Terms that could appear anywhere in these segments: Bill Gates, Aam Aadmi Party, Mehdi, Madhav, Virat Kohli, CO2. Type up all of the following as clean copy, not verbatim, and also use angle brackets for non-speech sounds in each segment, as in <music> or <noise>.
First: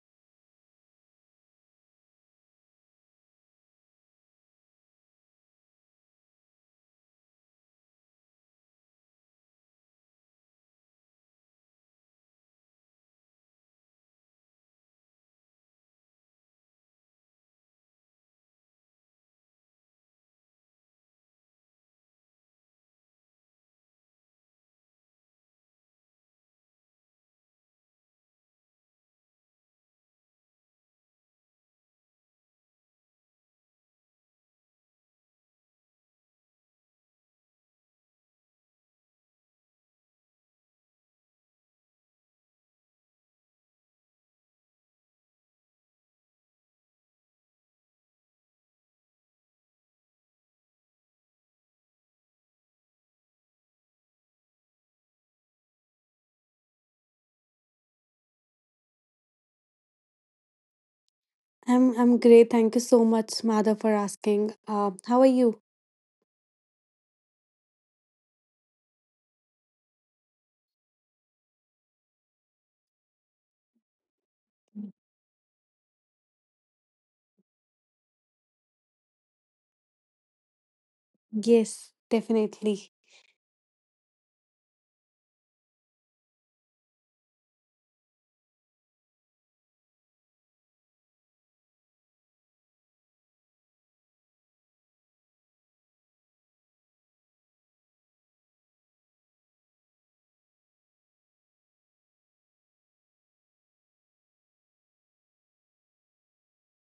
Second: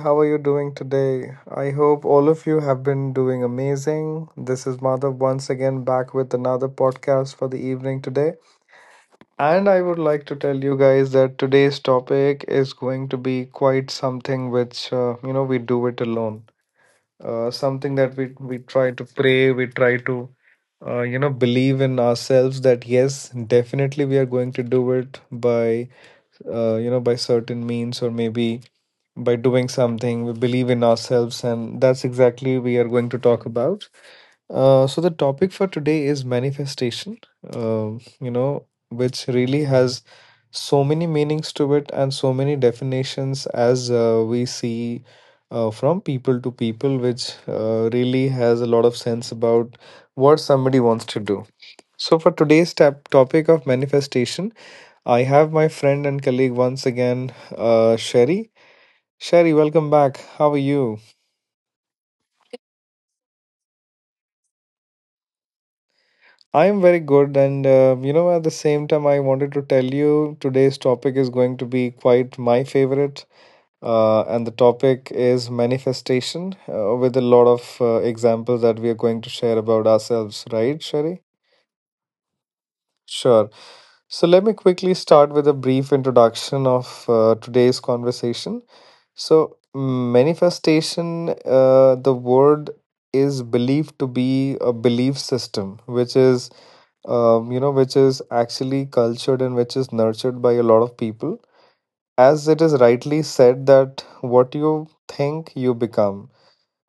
How are you doing today? I hope all of you have been doing amazing. This is Madhav once again back with another podcast for the evening today. And I would like to tell you guys that today's topic is going to be quite something which, we do it alone. Something that we try to pray, we try to, believe in ourselves that yes, definitely we are going to do it by by certain means, or maybe by doing something. We believe in ourselves, and that's exactly we are going to talk about. So the topic for today is manifestation. Which really has so many meanings to it and so many definitions as we see from people to people, which really has a lot of sense about what somebody wants to do. So for today's topic of manifestation, I have my friend and colleague once again, Sherry. Sherry, welcome back. How are you? I'm great. Thank you so much, Madhav, for asking. How are you? I am very good, and at the same time, I wanted to tell you today's topic is going to be quite my favorite, and the topic is manifestation, with a lot of examples that we are going to share about ourselves, right, Sherry? Yes, definitely. Sure. So let me quickly start with a brief introduction of today's conversation. So, manifestation, the word is believed to be a belief system, which is, which is actually cultured and which is nurtured by a lot of people. As it is rightly said, that what you think, you become.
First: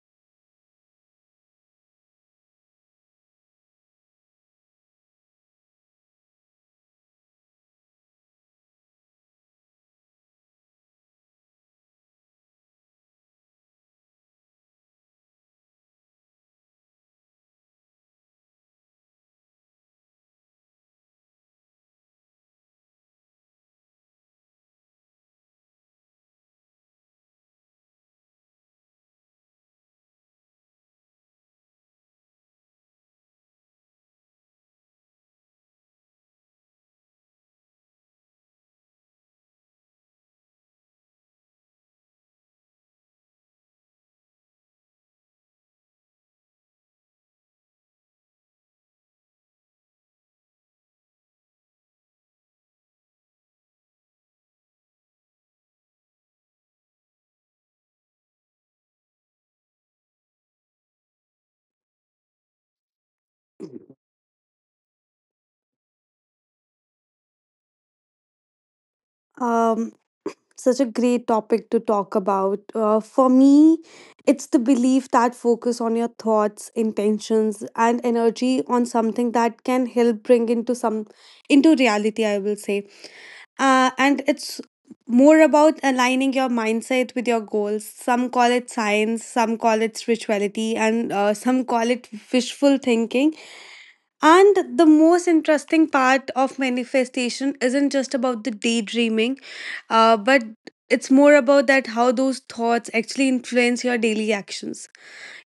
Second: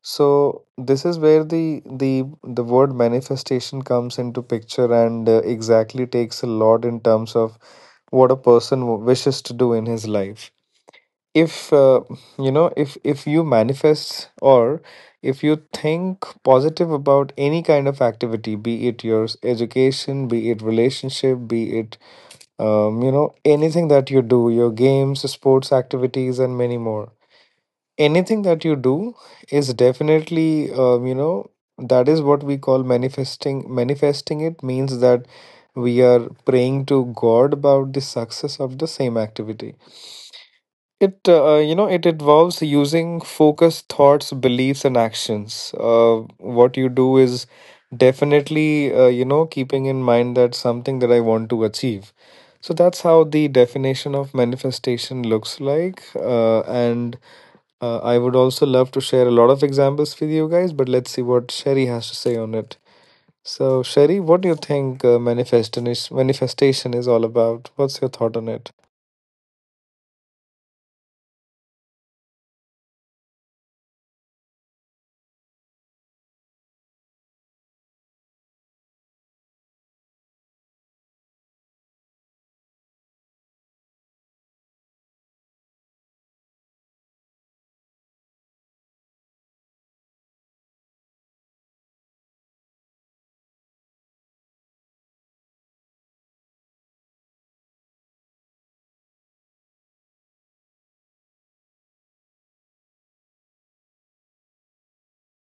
So this is where the word manifestation comes into picture, and exactly takes a lot in terms of what a person wishes to do in his life. If if if you manifest, or if you think positive about any kind of activity, be it your education, be it relationship, be it anything that you do, your games, sports activities, and many more, anything that you do is definitely, that is what we call manifesting. Manifesting, it means that we are praying to God about the success of the same activity. It it involves using focused thoughts, beliefs, and actions. What you do is definitely, keeping in mind that something that I want to achieve. So that's how the definition of manifestation looks like. And I would also love to share a lot of examples with you guys, but let's see what Sherry has to say on it. So Sherry, what do you think manifestation is, manifestation is all about? What's your thought on it? Um, such a great topic to talk about. For me, it's the belief that focus on your thoughts, intentions, and energy on something that can help bring into some into reality, I will say, and it's more about aligning your mindset with your goals. Some call it science, some call it spirituality, and some call it wishful thinking. And the most interesting part of manifestation isn't just about the daydreaming, but it's more about that how those thoughts actually influence your daily actions.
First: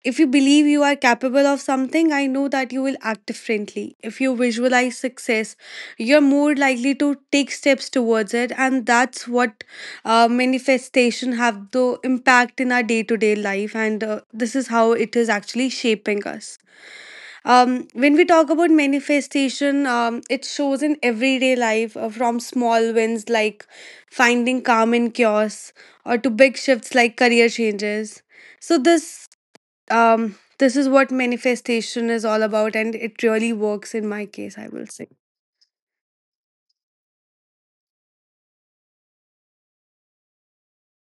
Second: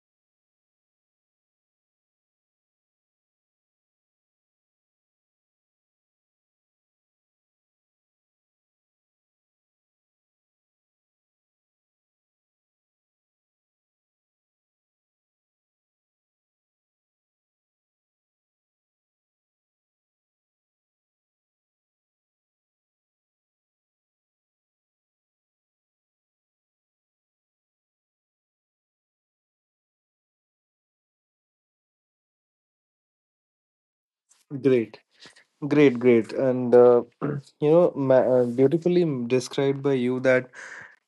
If you believe you are capable of something, I know that you will act differently. If you visualize success, you're more likely to take steps towards it, and that's what manifestation have the impact in our day-to-day life, and this is how it is actually shaping us. When we talk about manifestation, it shows in everyday life from small wins like finding calm in chaos or to big shifts like career changes. So this is what manifestation is all about, and it really works in my case, I will Great. say. Great, great, and <clears throat> you know, beautifully described by you that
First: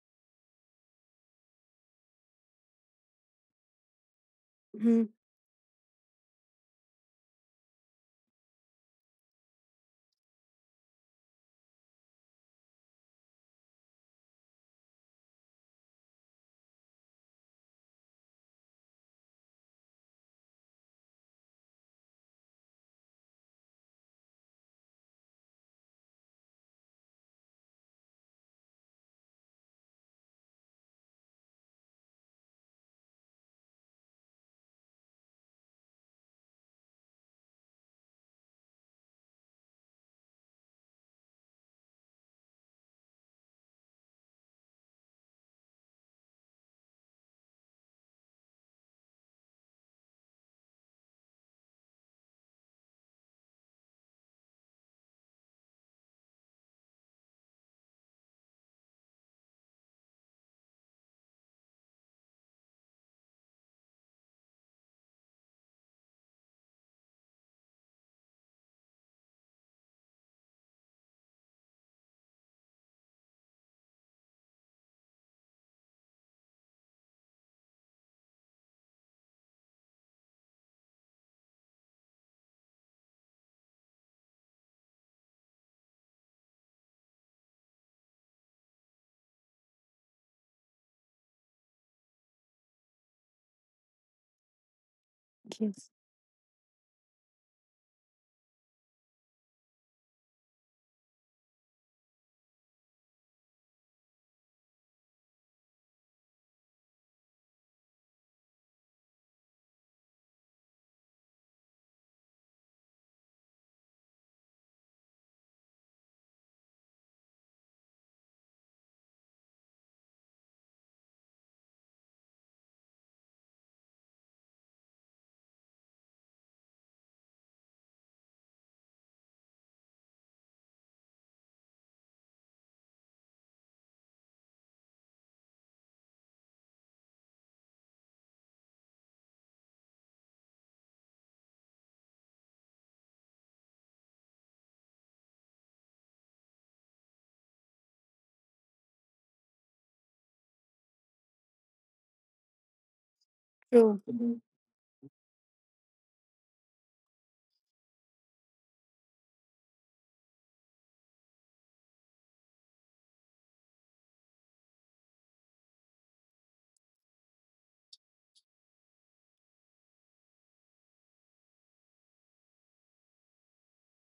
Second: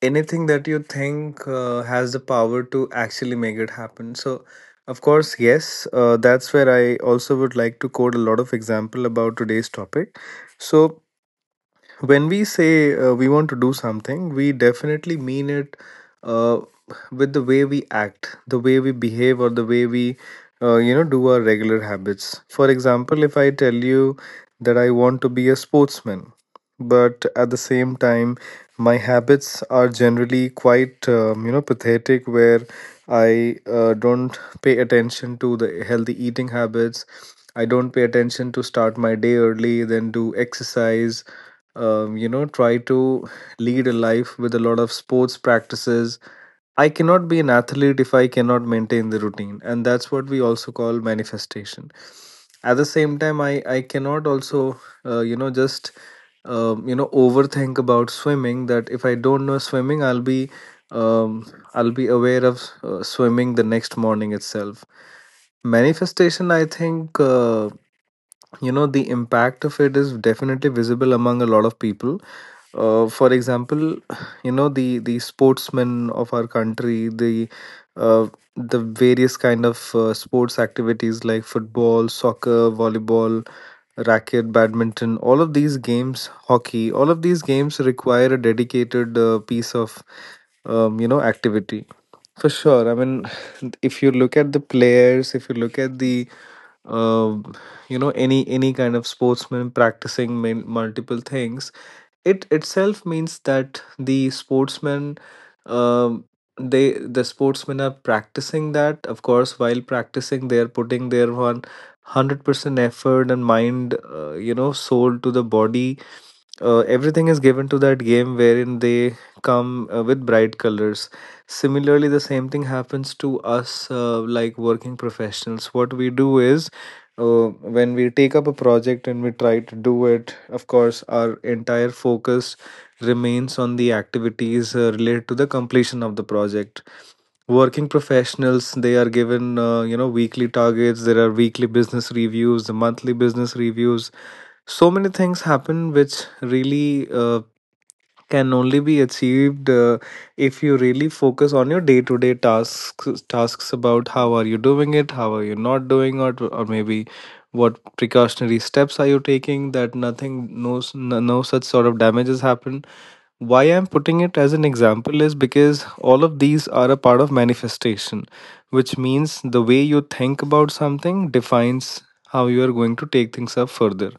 anything that you think has the power to actually make it happen. So, Mhm. of course, yes, that's where I also would like to quote a lot of example about today's topic. So, when we say we want to do something, we definitely mean it, uh, with the way we act, the way we behave, or the way we, do our regular habits. For example, if I tell you that I want to be a sportsman, but at the same time, my habits are generally quite, pathetic, where I don't pay attention to the healthy eating habits. I don't pay attention to start my day early, then do exercise. Try to lead a life with a lot of sports practices. I cannot be an athlete if I cannot maintain the routine, and that's what we also call manifestation. At the same time, I cannot also, just overthink about swimming, that if I don't know swimming, I'll be, um, I'll be aware of swimming the next morning itself. Manifestation, I think, the impact of it is definitely visible among a lot of people. For example, <sighs> you know, the sportsmen of our country, uh, the various kind of sports activities like football, soccer, volleyball, racket, badminton, all of these games, hockey, all of these games require a dedicated piece of activity for sure. I mean, <laughs> if you look at the players, if you look Yes, at the, uh, any kind of sportsman practicing multiple things, it itself means that the sportsmen, um, they, the sportsmen are practicing that. Of course, while practicing, they are putting their 100% effort and mind, soul to the body. Everything is given to that game, wherein they come with bright colors. Similarly, the same thing happens to us, like working professionals. What we do is, uh, when we take up a project and we try to do it, of course, our entire focus remains on the activities related to the completion of the project. Working professionals, they are given, weekly targets. There are weekly business reviews, the monthly business reviews, so many things happen, which really can only be achieved if you really focus on your day-to-day tasks. Tasks true. about how are Mhm. you doing it, how are you not doing it, or maybe what precautionary steps are you taking, that nothing, no such sort of damages happen. Why I'm putting it as an example is because all of these are a part of manifestation, which means the way you think about something defines how you are going to take things up further.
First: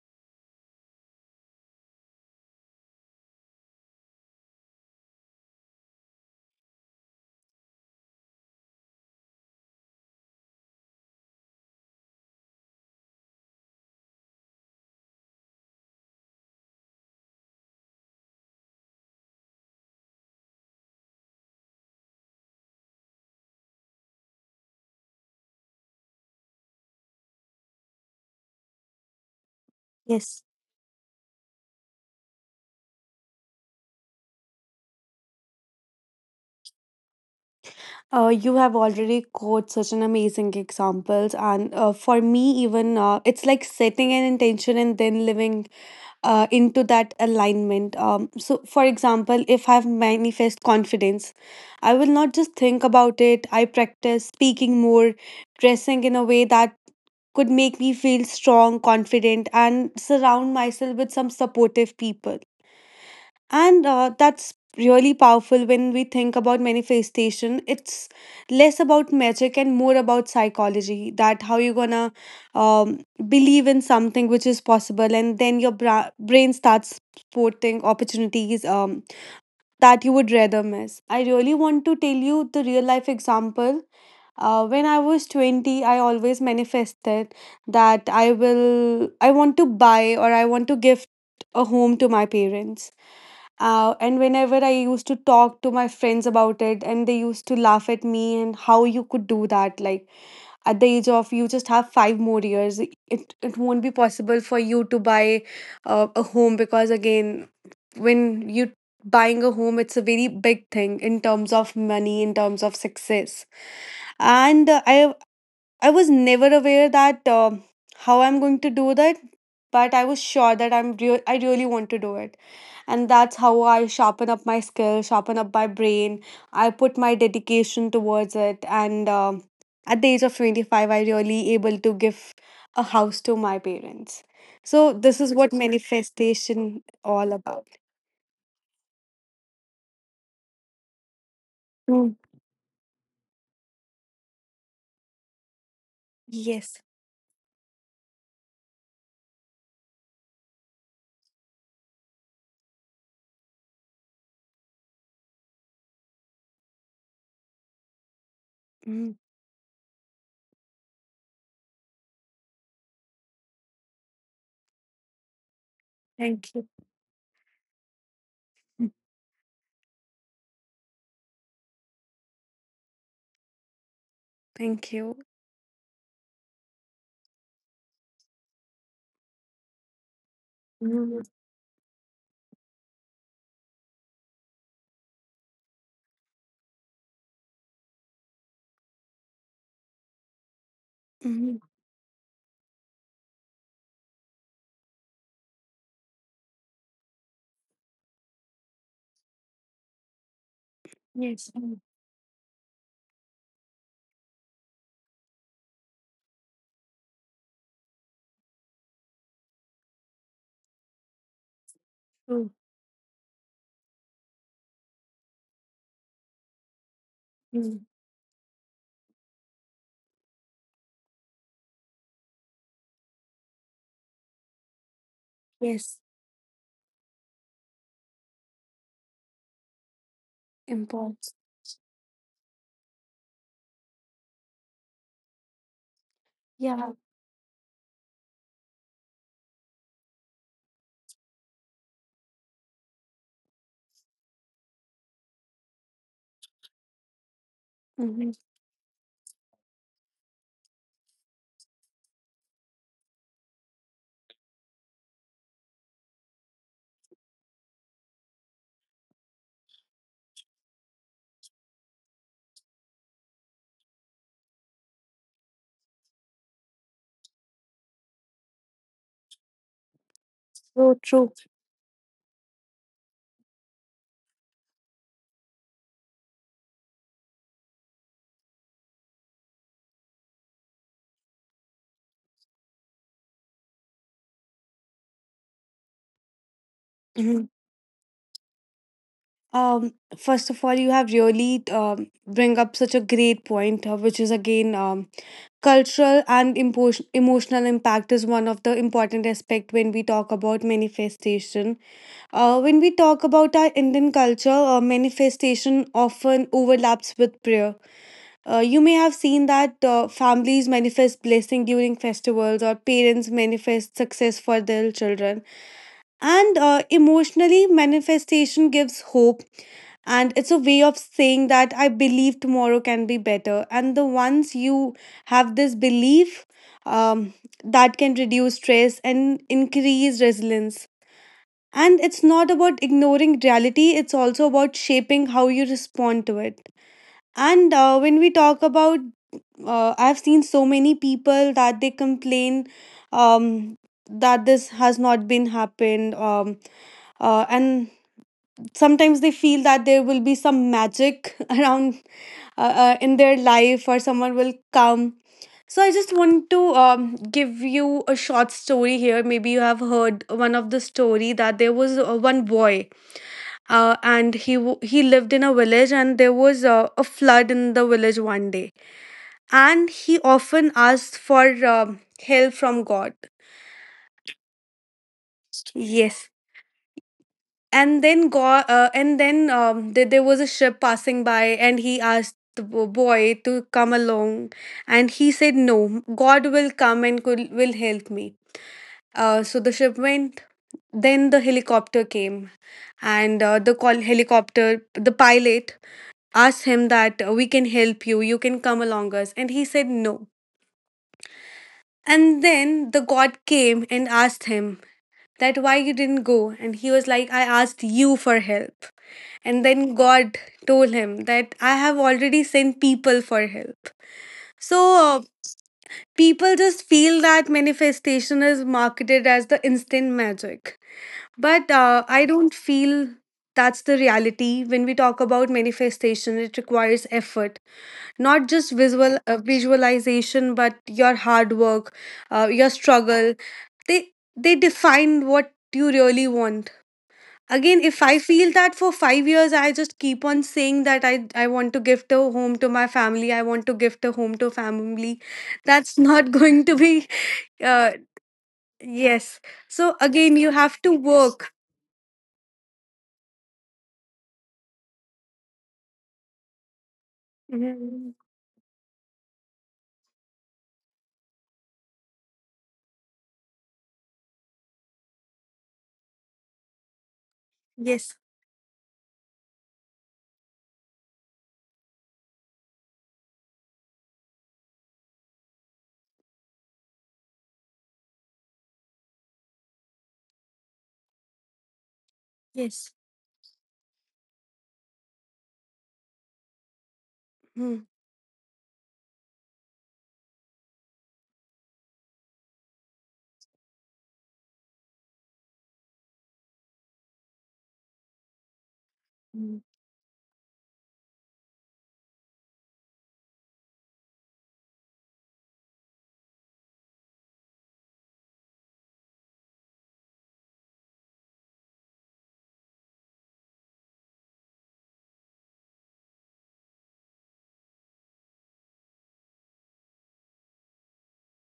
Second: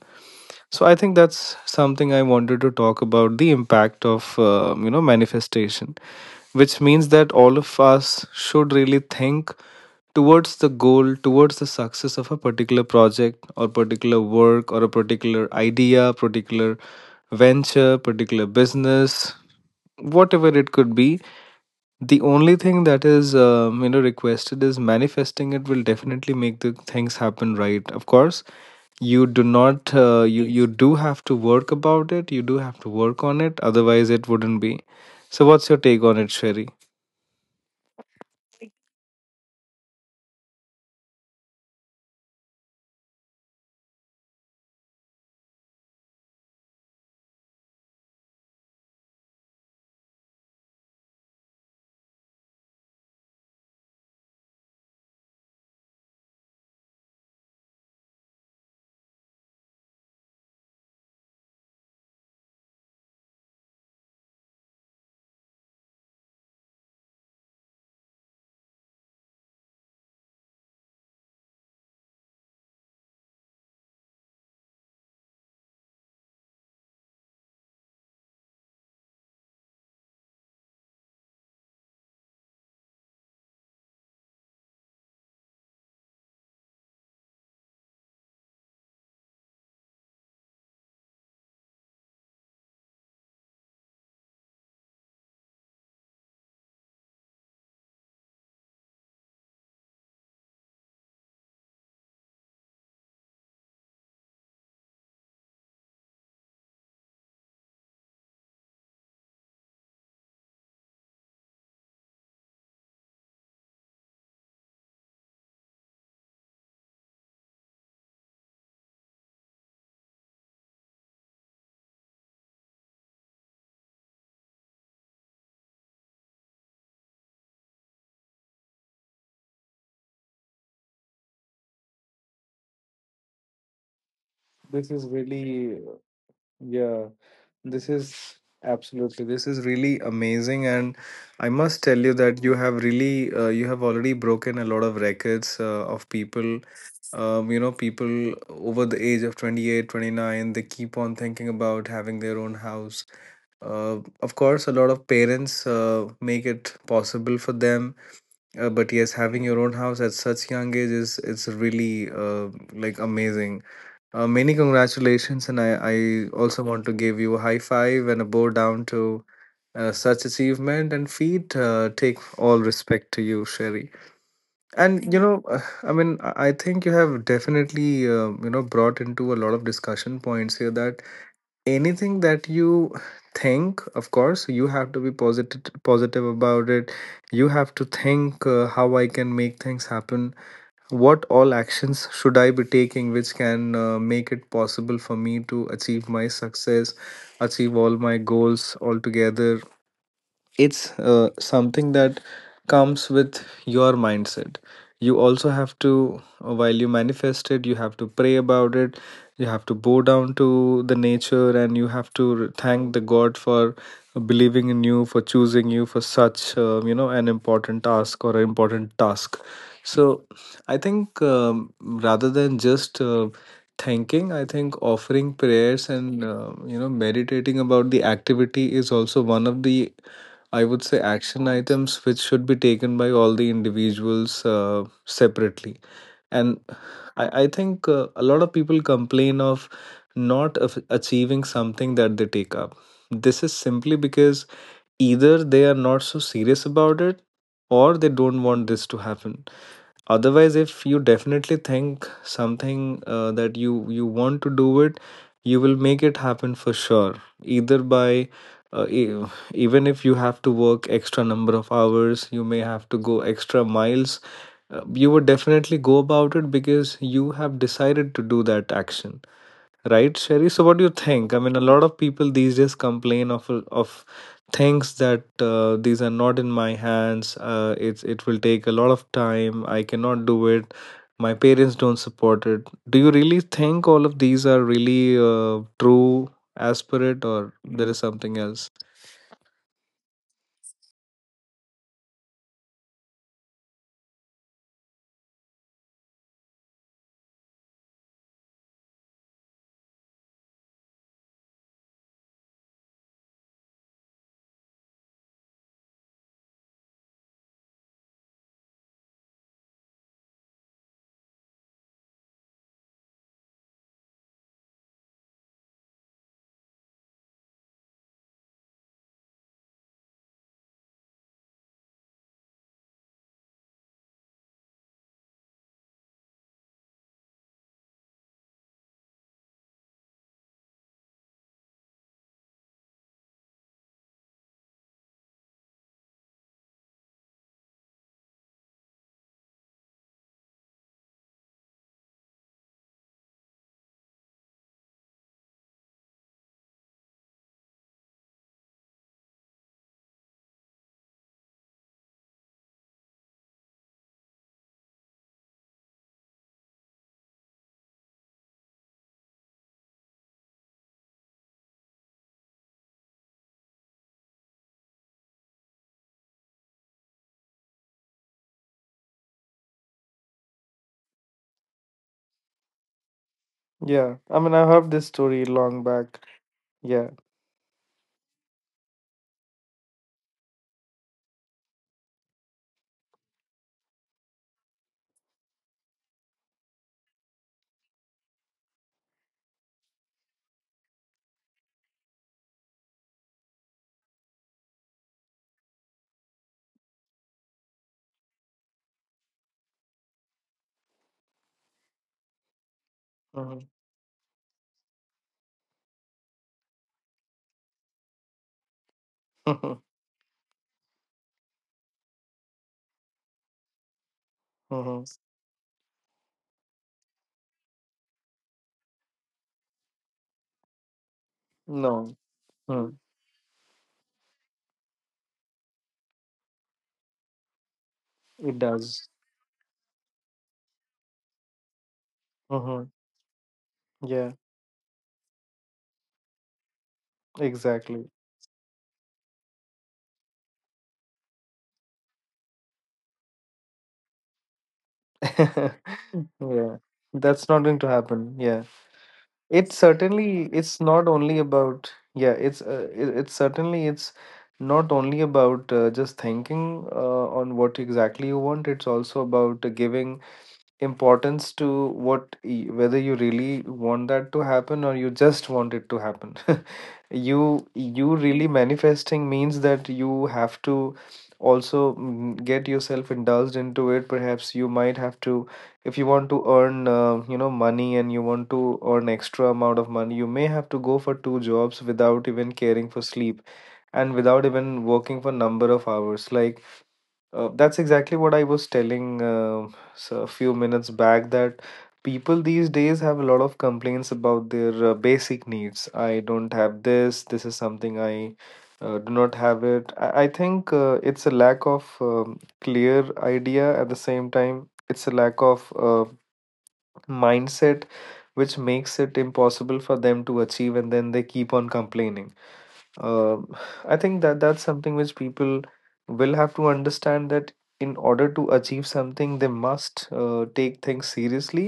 So I think that's something I wanted to talk about, the impact of manifestation, which means that all of us should really think towards the goal, towards the success of a particular project or particular work, or a particular idea, particular venture, particular business, whatever it could be. The only thing that is, requested is manifesting, it will definitely make the things happen, right. Of course, you do not, Yes. you do have to work about it, you do have to work on it, otherwise, it wouldn't be. So, what's your take on it, Sherry? You have already quoted such an amazing examples, and for me, even it's like setting an intention and then living into that alignment. So, for example, if I've manifest confidence, I will not just think about it. I practice speaking more, dressing in a way that could make me feel strong, confident, and surround myself with some supportive people. And that's really powerful. When we think about manifestation, it's less about magic and more about psychology, that how you're gonna um, believe in something which is possible, and then your brain starts sporting opportunities that you would rather miss. I really want to tell you the real life example. When I was 20, I always manifested that I want to buy or I want to gift a home to my parents, and whenever I used to talk to my friends about it, and they used to laugh at me and how you could do that. Like at the age of, you just have 5 more years, it won't be possible for you to buy a home because again, when you buying a home, it's a very big thing in terms of money, in terms of success. And I was never aware that how I'm going to do that, but I was sure that I really want to do it, and that's how I sharpen up my skill, sharpen up my brain. I put my dedication towards it. And at the age of 25, I really able to give a house to my parents. So This is this is what really, manifestation yeah, all about. this is, absolutely, this is really amazing, and I must tell Mm. you that you have really, you have already broken a lot of records of people. Yes. People over the age of 28, 29, they keep on thinking about having their own house. Of course, a lot of parents make it possible for them, but Mm. yes, having your own house at such young age is, it's really, like, amazing. Many congratulations, and I Thank you. also want to give you a high five and a bow Mm. down to such achievement and feat. Take all respect to you, Sherry. Thank And you. you know, <sighs> I mean, I think you have definitely, brought into a lot of discussion points here, that Mm. anything that you think, of course, you have to be positive, positive about it. You have to think how I can make things happen. What all Mhm. actions should I be taking, which can make it possible for me to achieve my success, achieve all my goals altogether? It's Yes. Mm. something that comes with your mindset. You also have to, while you manifest it, you have to pray about it. You have to bow down to the nature, and you have to True. thank the God for believing in you, for choosing you for such, an important Mm. task or an important task. So I think, rather than just thanking, I think offering prayers Yes. and meditating about the activity is also one of the, I would say, Important. action items which should be taken by all the individuals separately. And Yeah. I think a lot of people complain of not achieving something that they take up. This is simply because either they are not so serious about it, or they Mhm. don't want this to happen. Otherwise, if you definitely think something that you want to do it, you will make it happen for sure, either by, uh, e- even if you have to work extra number of hours, you may have to go extra miles, you would definitely go about it, because you have decided to do that action. Right, Sherry? So, what do you So think? I true. mean, a lot of people these days complain of things, that these are not in my hands. It's, it will take a lot of time. I cannot do it. My parents don't support it. Do you really think all of these are really true aspirate, or Mhm. there is something else? First of all, you have really bring up such a great point, which is again cultural and emotional impact is one of the important aspect when we talk about manifestation. When we talk about our Indian culture, manifestation often overlaps with prayer. You may have seen that families manifest blessing during festivals, or parents manifest success for their children. And emotionally, manifestation gives hope, and it's a way of saying that I believe tomorrow can be better. And the once you have this belief, um, that can reduce stress and increase resilience. And it's not about ignoring reality, it's also about shaping how you respond to it. And when we talk about, I've seen so many people that they complain um, that this has not been happened. And sometimes they feel that there will be some magic <laughs> around, in their life or someone will come. So I just want to give you a short story here. Maybe you have heard one of the story that there was one boy, and he lived in a village, and there was a flood in the village one day, and he often asked for um help from God. Yeah, I mean, I heard this story long back. Yes, Yeah. and then there was a ship passing by, and he asked the boy to come along, and he said, "No, God will come and will help me." So the ship went. Then the helicopter came, and the pilot asked him that we can help you, you can come along us, and he said no. And then the god Mm. came and asked him that why you didn't go, and he was like, I asked you for help. And then God told him that I have already sent people for help. So Hmm. uh, people just feel that manifestation is marketed as the instant magic. But <laughs> No, I don't mm, feel that's the reality. When we talk about manifestation, it requires effort, not it just does. Visualization, but your hard work, your Mm-hmm. struggle. They Yeah, they define what you really want. Again, if I exactly. feel that for 5 years I just keep on saying that I want to give a home to my family, I want to give a home to family, <laughs> that's not <laughs> going to Yeah, be. that's not going uh, to happen. Yeah, yes, it so again you certainly have it's to not only work. about, yeah, it's certainly it's not only about just thinking on what Mhm. exactly you want. It's also about giving importance to whether you really want that to happen or you just want it to happen. <laughs> you Yes, you really manifesting means that you have to also, mm, get yourself indulged into it. Perhaps you might have to, if you want to earn, money, and you want to earn extra amount of money, you may have to go for two jobs without even caring yes. for sleep, and without even working for number of hours, like, that's Mhm. exactly what I was telling, a few minutes back, that people these days have a lot of complaints about their basic needs. I don't have this, this is something I do not have it. I think it's a lack of clear idea. At the same time, it's a lack of mindset which makes it impossible for them to achieve, and then they keep on complaining. Um, <sighs> I think that's something which people will have to understand, that in order to achieve something, they must take things seriously,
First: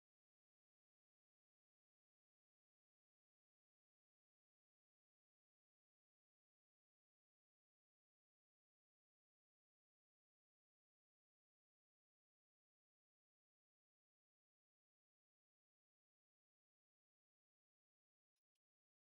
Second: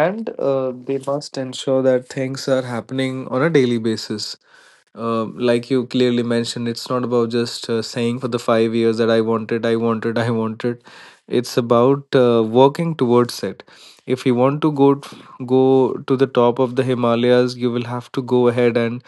and they must ensure that things are happening on a daily basis. Like you clearly mentioned, it's not about just saying for the 5 years that I want it, <laughs> I want it. It's about working towards it. If you want to go to the top of the Himalayas, you will have to go ahead and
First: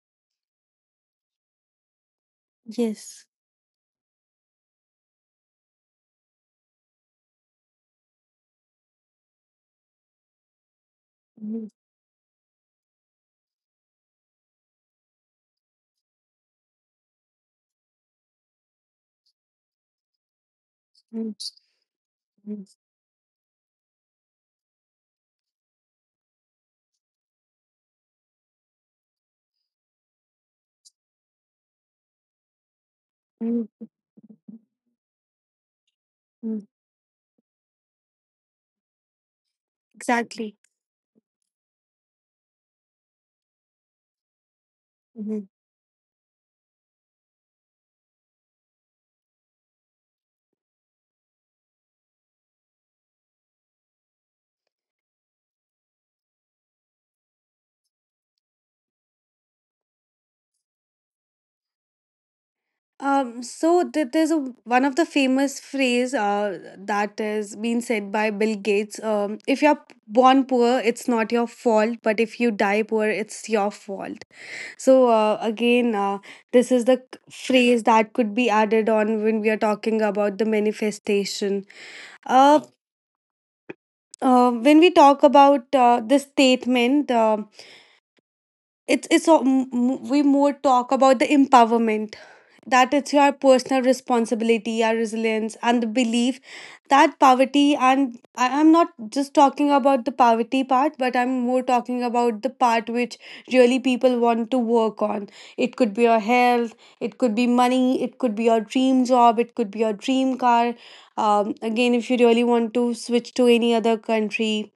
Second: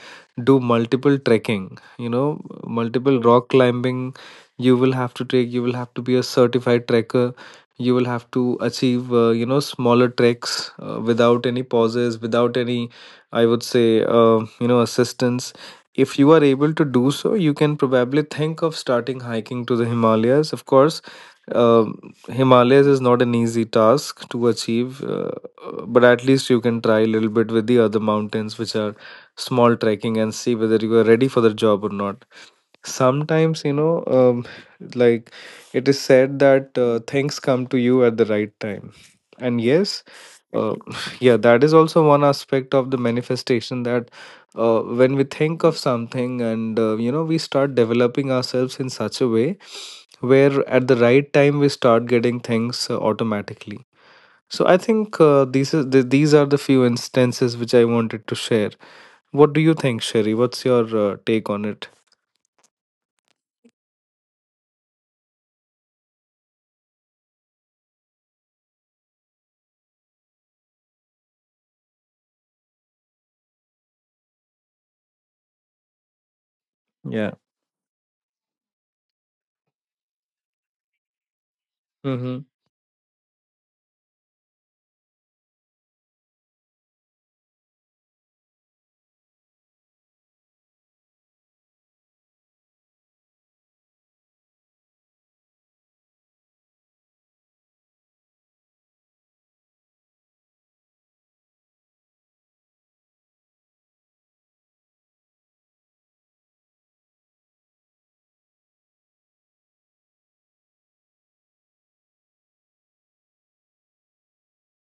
do multiple trekking. You know, multiple Yes. rock climbing. You will have to take. You will have to be a certified trekker. You will have to achieve, smaller treks without any Mhm. pauses, without any, I would say, assistance. If you are able to do so, you can probably think of starting hiking to the Himalayas. Of course, Mhm. Mhm. Himalayas is not an easy task to achieve, but at least you can try a little bit with the other mountains, which are small trekking, and see whether you are ready for the job or not. Sometimes, you know, like it is said Mhm. that things come to you at the right time. And yes, Exactly. uh, <laughs> yeah, that is also one aspect of the manifestation, that when we Mm-hmm. think of something, and we start developing ourselves in such a way where at the right time we start getting things automatically. So I think these are the few instances which I wanted to share. What do you think, Sherry? What's your take on it? So, there's a one of the famous phrase that is being said by Bill Gates. If you're born poor, it's not your fault, but if you die poor, it's your fault. So again, this is the Yeah. phrase that could be added on when we are talking about the manifestation. Uh, when we talk about this statement, it's a- m- m- we more talk about the empowerment, that it's your personal responsibility, your resilience, and the belief that poverty, and I'm not just talking about the poverty part, but I'm more talking about the part which really people want to work on. It could be your health, it could be money, it could be your dream job, it could be your dream car. Again, if you really want to switch to any other country,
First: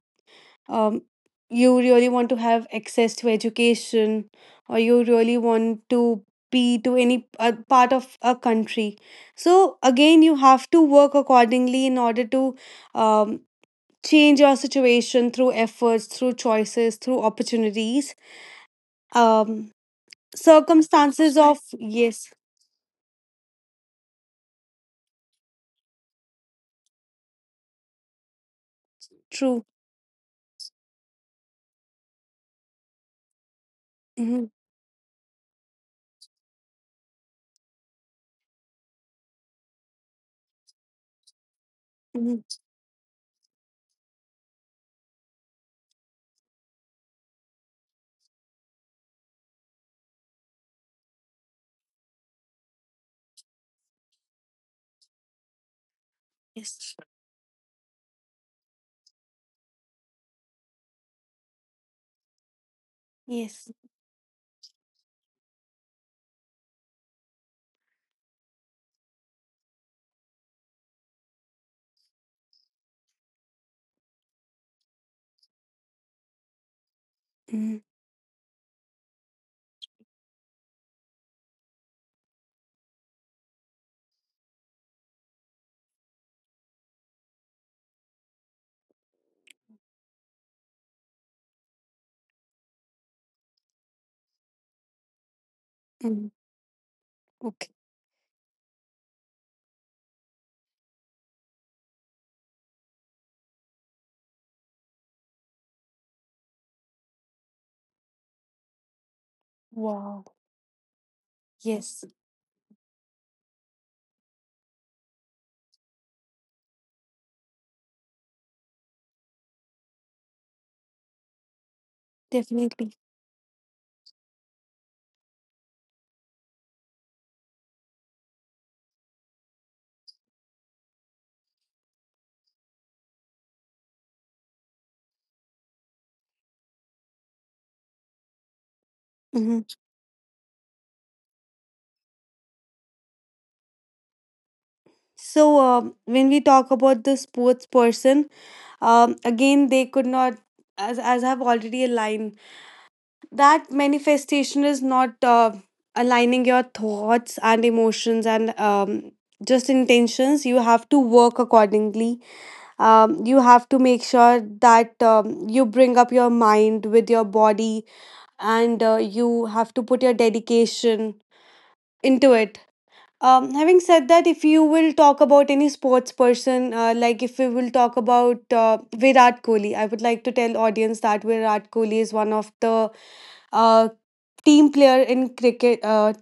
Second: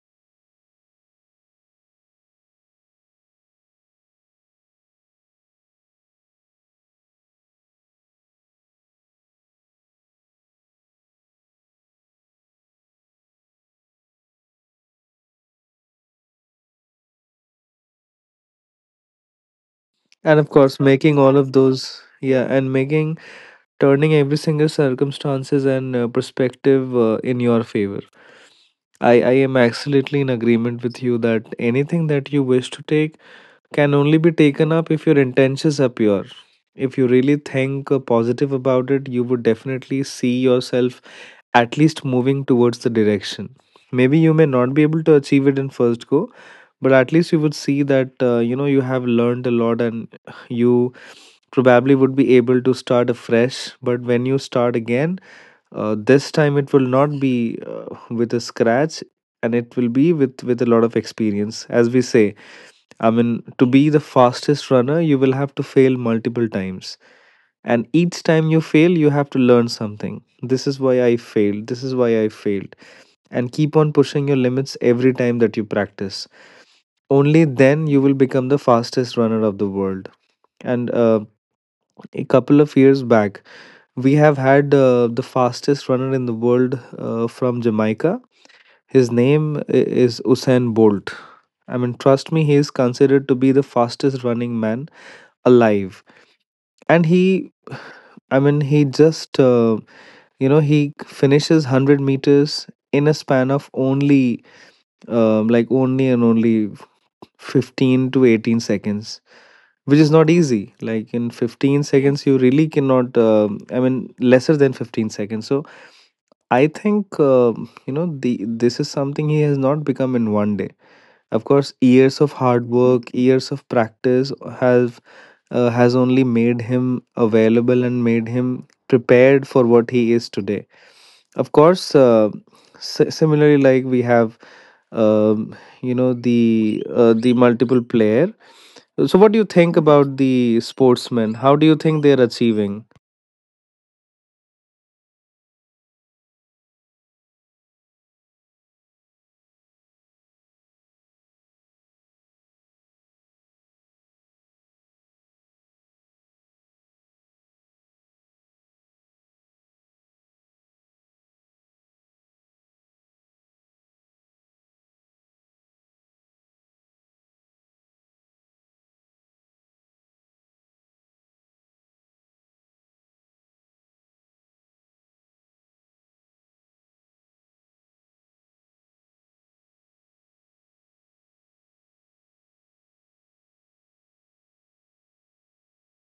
um, you really want to have access to education, or you really want to be to any part of a country. So again, you have to work accordingly in order to um, change your situation through efforts, through choices, through opportunities, um, And of course, making circumstances all of of, those, yes. yeah, and making, turning every single circumstances and perspective in your favor. I am True. absolutely in agreement with you that anything that you wish to take can only be Mhm. taken up if your intentions are pure. If you really think positive about it, you would definitely see yourself at least Mhm. moving towards the direction. Maybe you may not be able to achieve it in first go, but at least you would see that you have learned a lot, and you probably would be able to start afresh. But when you start again, this time Yes, it will not be with a scratch, and it will be with a lot of experience, as we say. I mean, to yes. be the fastest runner, you will have to fail multiple times. And each time you fail, you have to learn something. This is why I failed. This is why I failed. And keep on pushing your limits every time that you practice. Only Mhm. then you will become the fastest runner of the world. And a couple of years back, we have had the fastest runner in the world from Jamaica. His name is Usain Bolt. I mean, trust me, he is considered to be the fastest running man alive. Mm, And he, okay. I mean, he just, he finishes 100 meters in a span of only, only and only 15 to 18 seconds, which is Wow. not easy. Like, in 15 Yes, seconds you really cannot, I mean, lesser than 15 seconds. So I think, you know the this is something he has not become in one day. Of course, years of hard definitely. work, years of practice have has only made him available and made him prepared for what he is today. Of course, similarly, like, we have um the multiple player. So what do you Hmm. think about the sportsmen? How do you think they're achieving? So, when we talk about the sports person, again, they could not, as I've already aligned, that manifestation is not aligning your thoughts and emotions and just intentions. You have to work accordingly, you have to make sure that you bring up your mind with your body, and you have to put your dedication into it. Having said that, if you will talk about any sports person, like if we will talk about Virat Kohli, I would like to tell audience that Virat Kohli is one of the uh, team player in cricket. Uh,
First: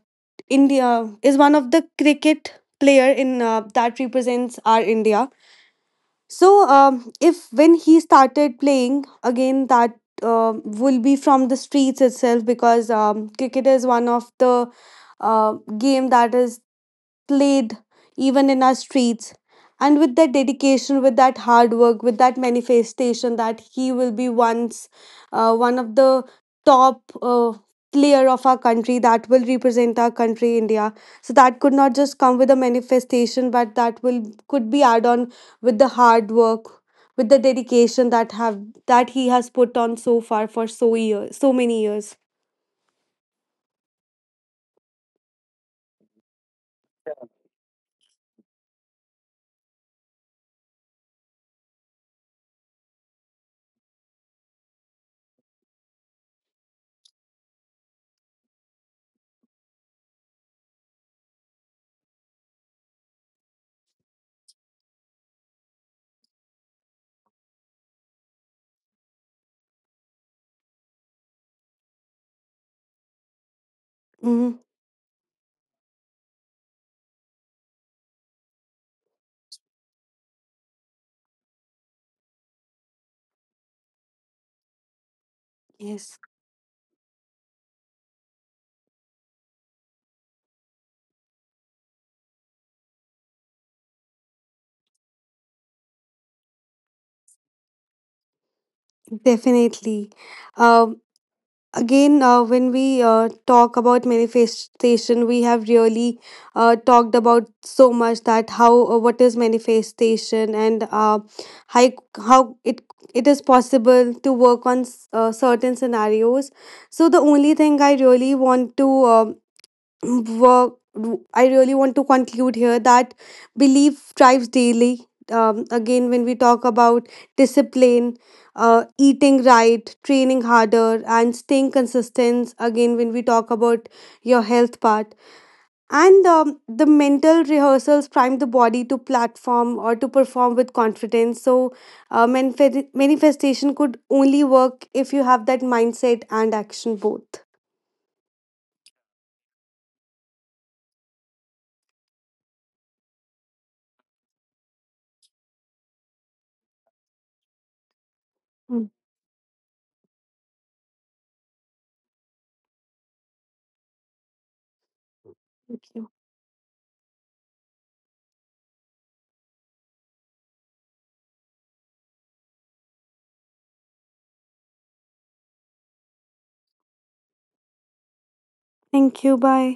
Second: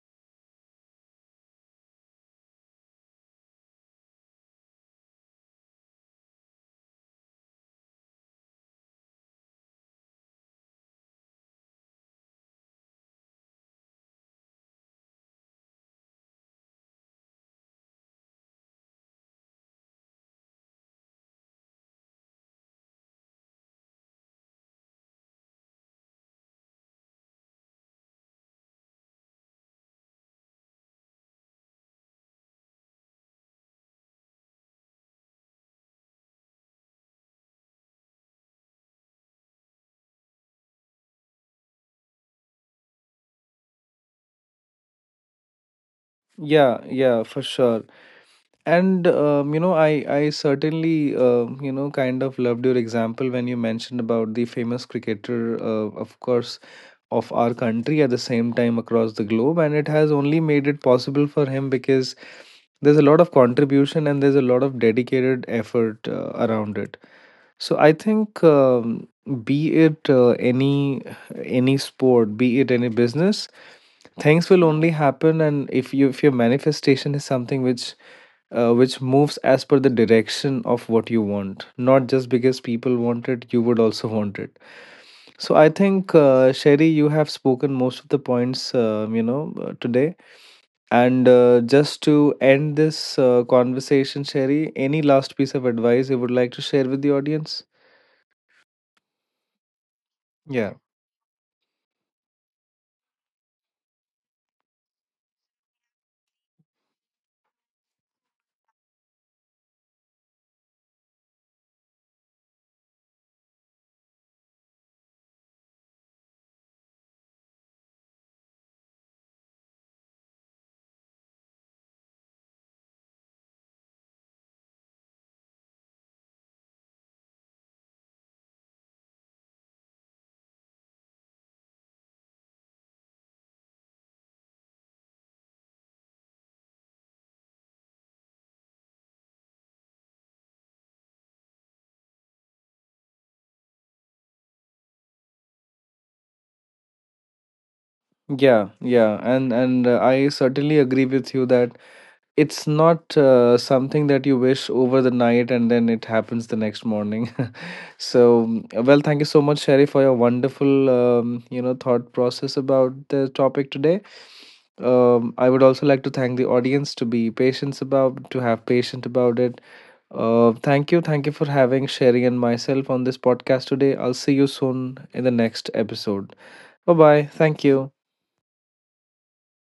India is one of the cricket player in that represents our India. So, if when he started playing again, that will be from the streets itself, because cricket is one of the uh, game that is played even in our streets. And with that dedication, with that hard work, with that manifestation, that he will be once one of the top player of our country that will represent our country, India. So that could not just come with a manifestation, but that will could be add on with the hard work, with the dedication that he has put on so far for so years, so many years. Yeah, yeah, for sure. And I certainly kind of loved your example when you mentioned about the famous cricketer, of course, of our country, at the same time across the globe, and it has only made it possible for him because there's a lot of contribution and there's a lot of dedicated effort around it. So I think be it any sport, be it any business, things Mm-hmm. will only happen, and if you, if your manifestation is something which moves as per the direction of what you want, not just because people want it, you would also want it. So I Yes, think, Sherry, you have spoken most of the points, today. And just to end this conversation, Sherry, any last piece of advice you would like to share with the audience? definitely. Yeah, Um, again, when we talk about manifestation, we have really talked about so much that how, what is manifestation, and how how it is possible to work on certain scenarios. So the only thing I really want to work I really want to conclude here, that belief drives daily. Again, when we talk about discipline, eating right, training harder, and staying consistent, again when we talk about your health part. And the mental rehearsals prime the body to platform or to perform with confidence. So manifestation could only work if you have that mindset and action both. yeah. And I certainly agree with you that it's not something that you wish over the night and then it happens the next morning. <laughs> So, mm, Mm, well, thank you so much, Sherry, for your wonderful, thought process about the topic today. I would thank also you. like to thank the audience to be patient about, to have patient about it. Thank you for having Sherry and myself on this podcast today. I'll see you soon in the next episode. Bye bye. Thank you. Thank you. Bye.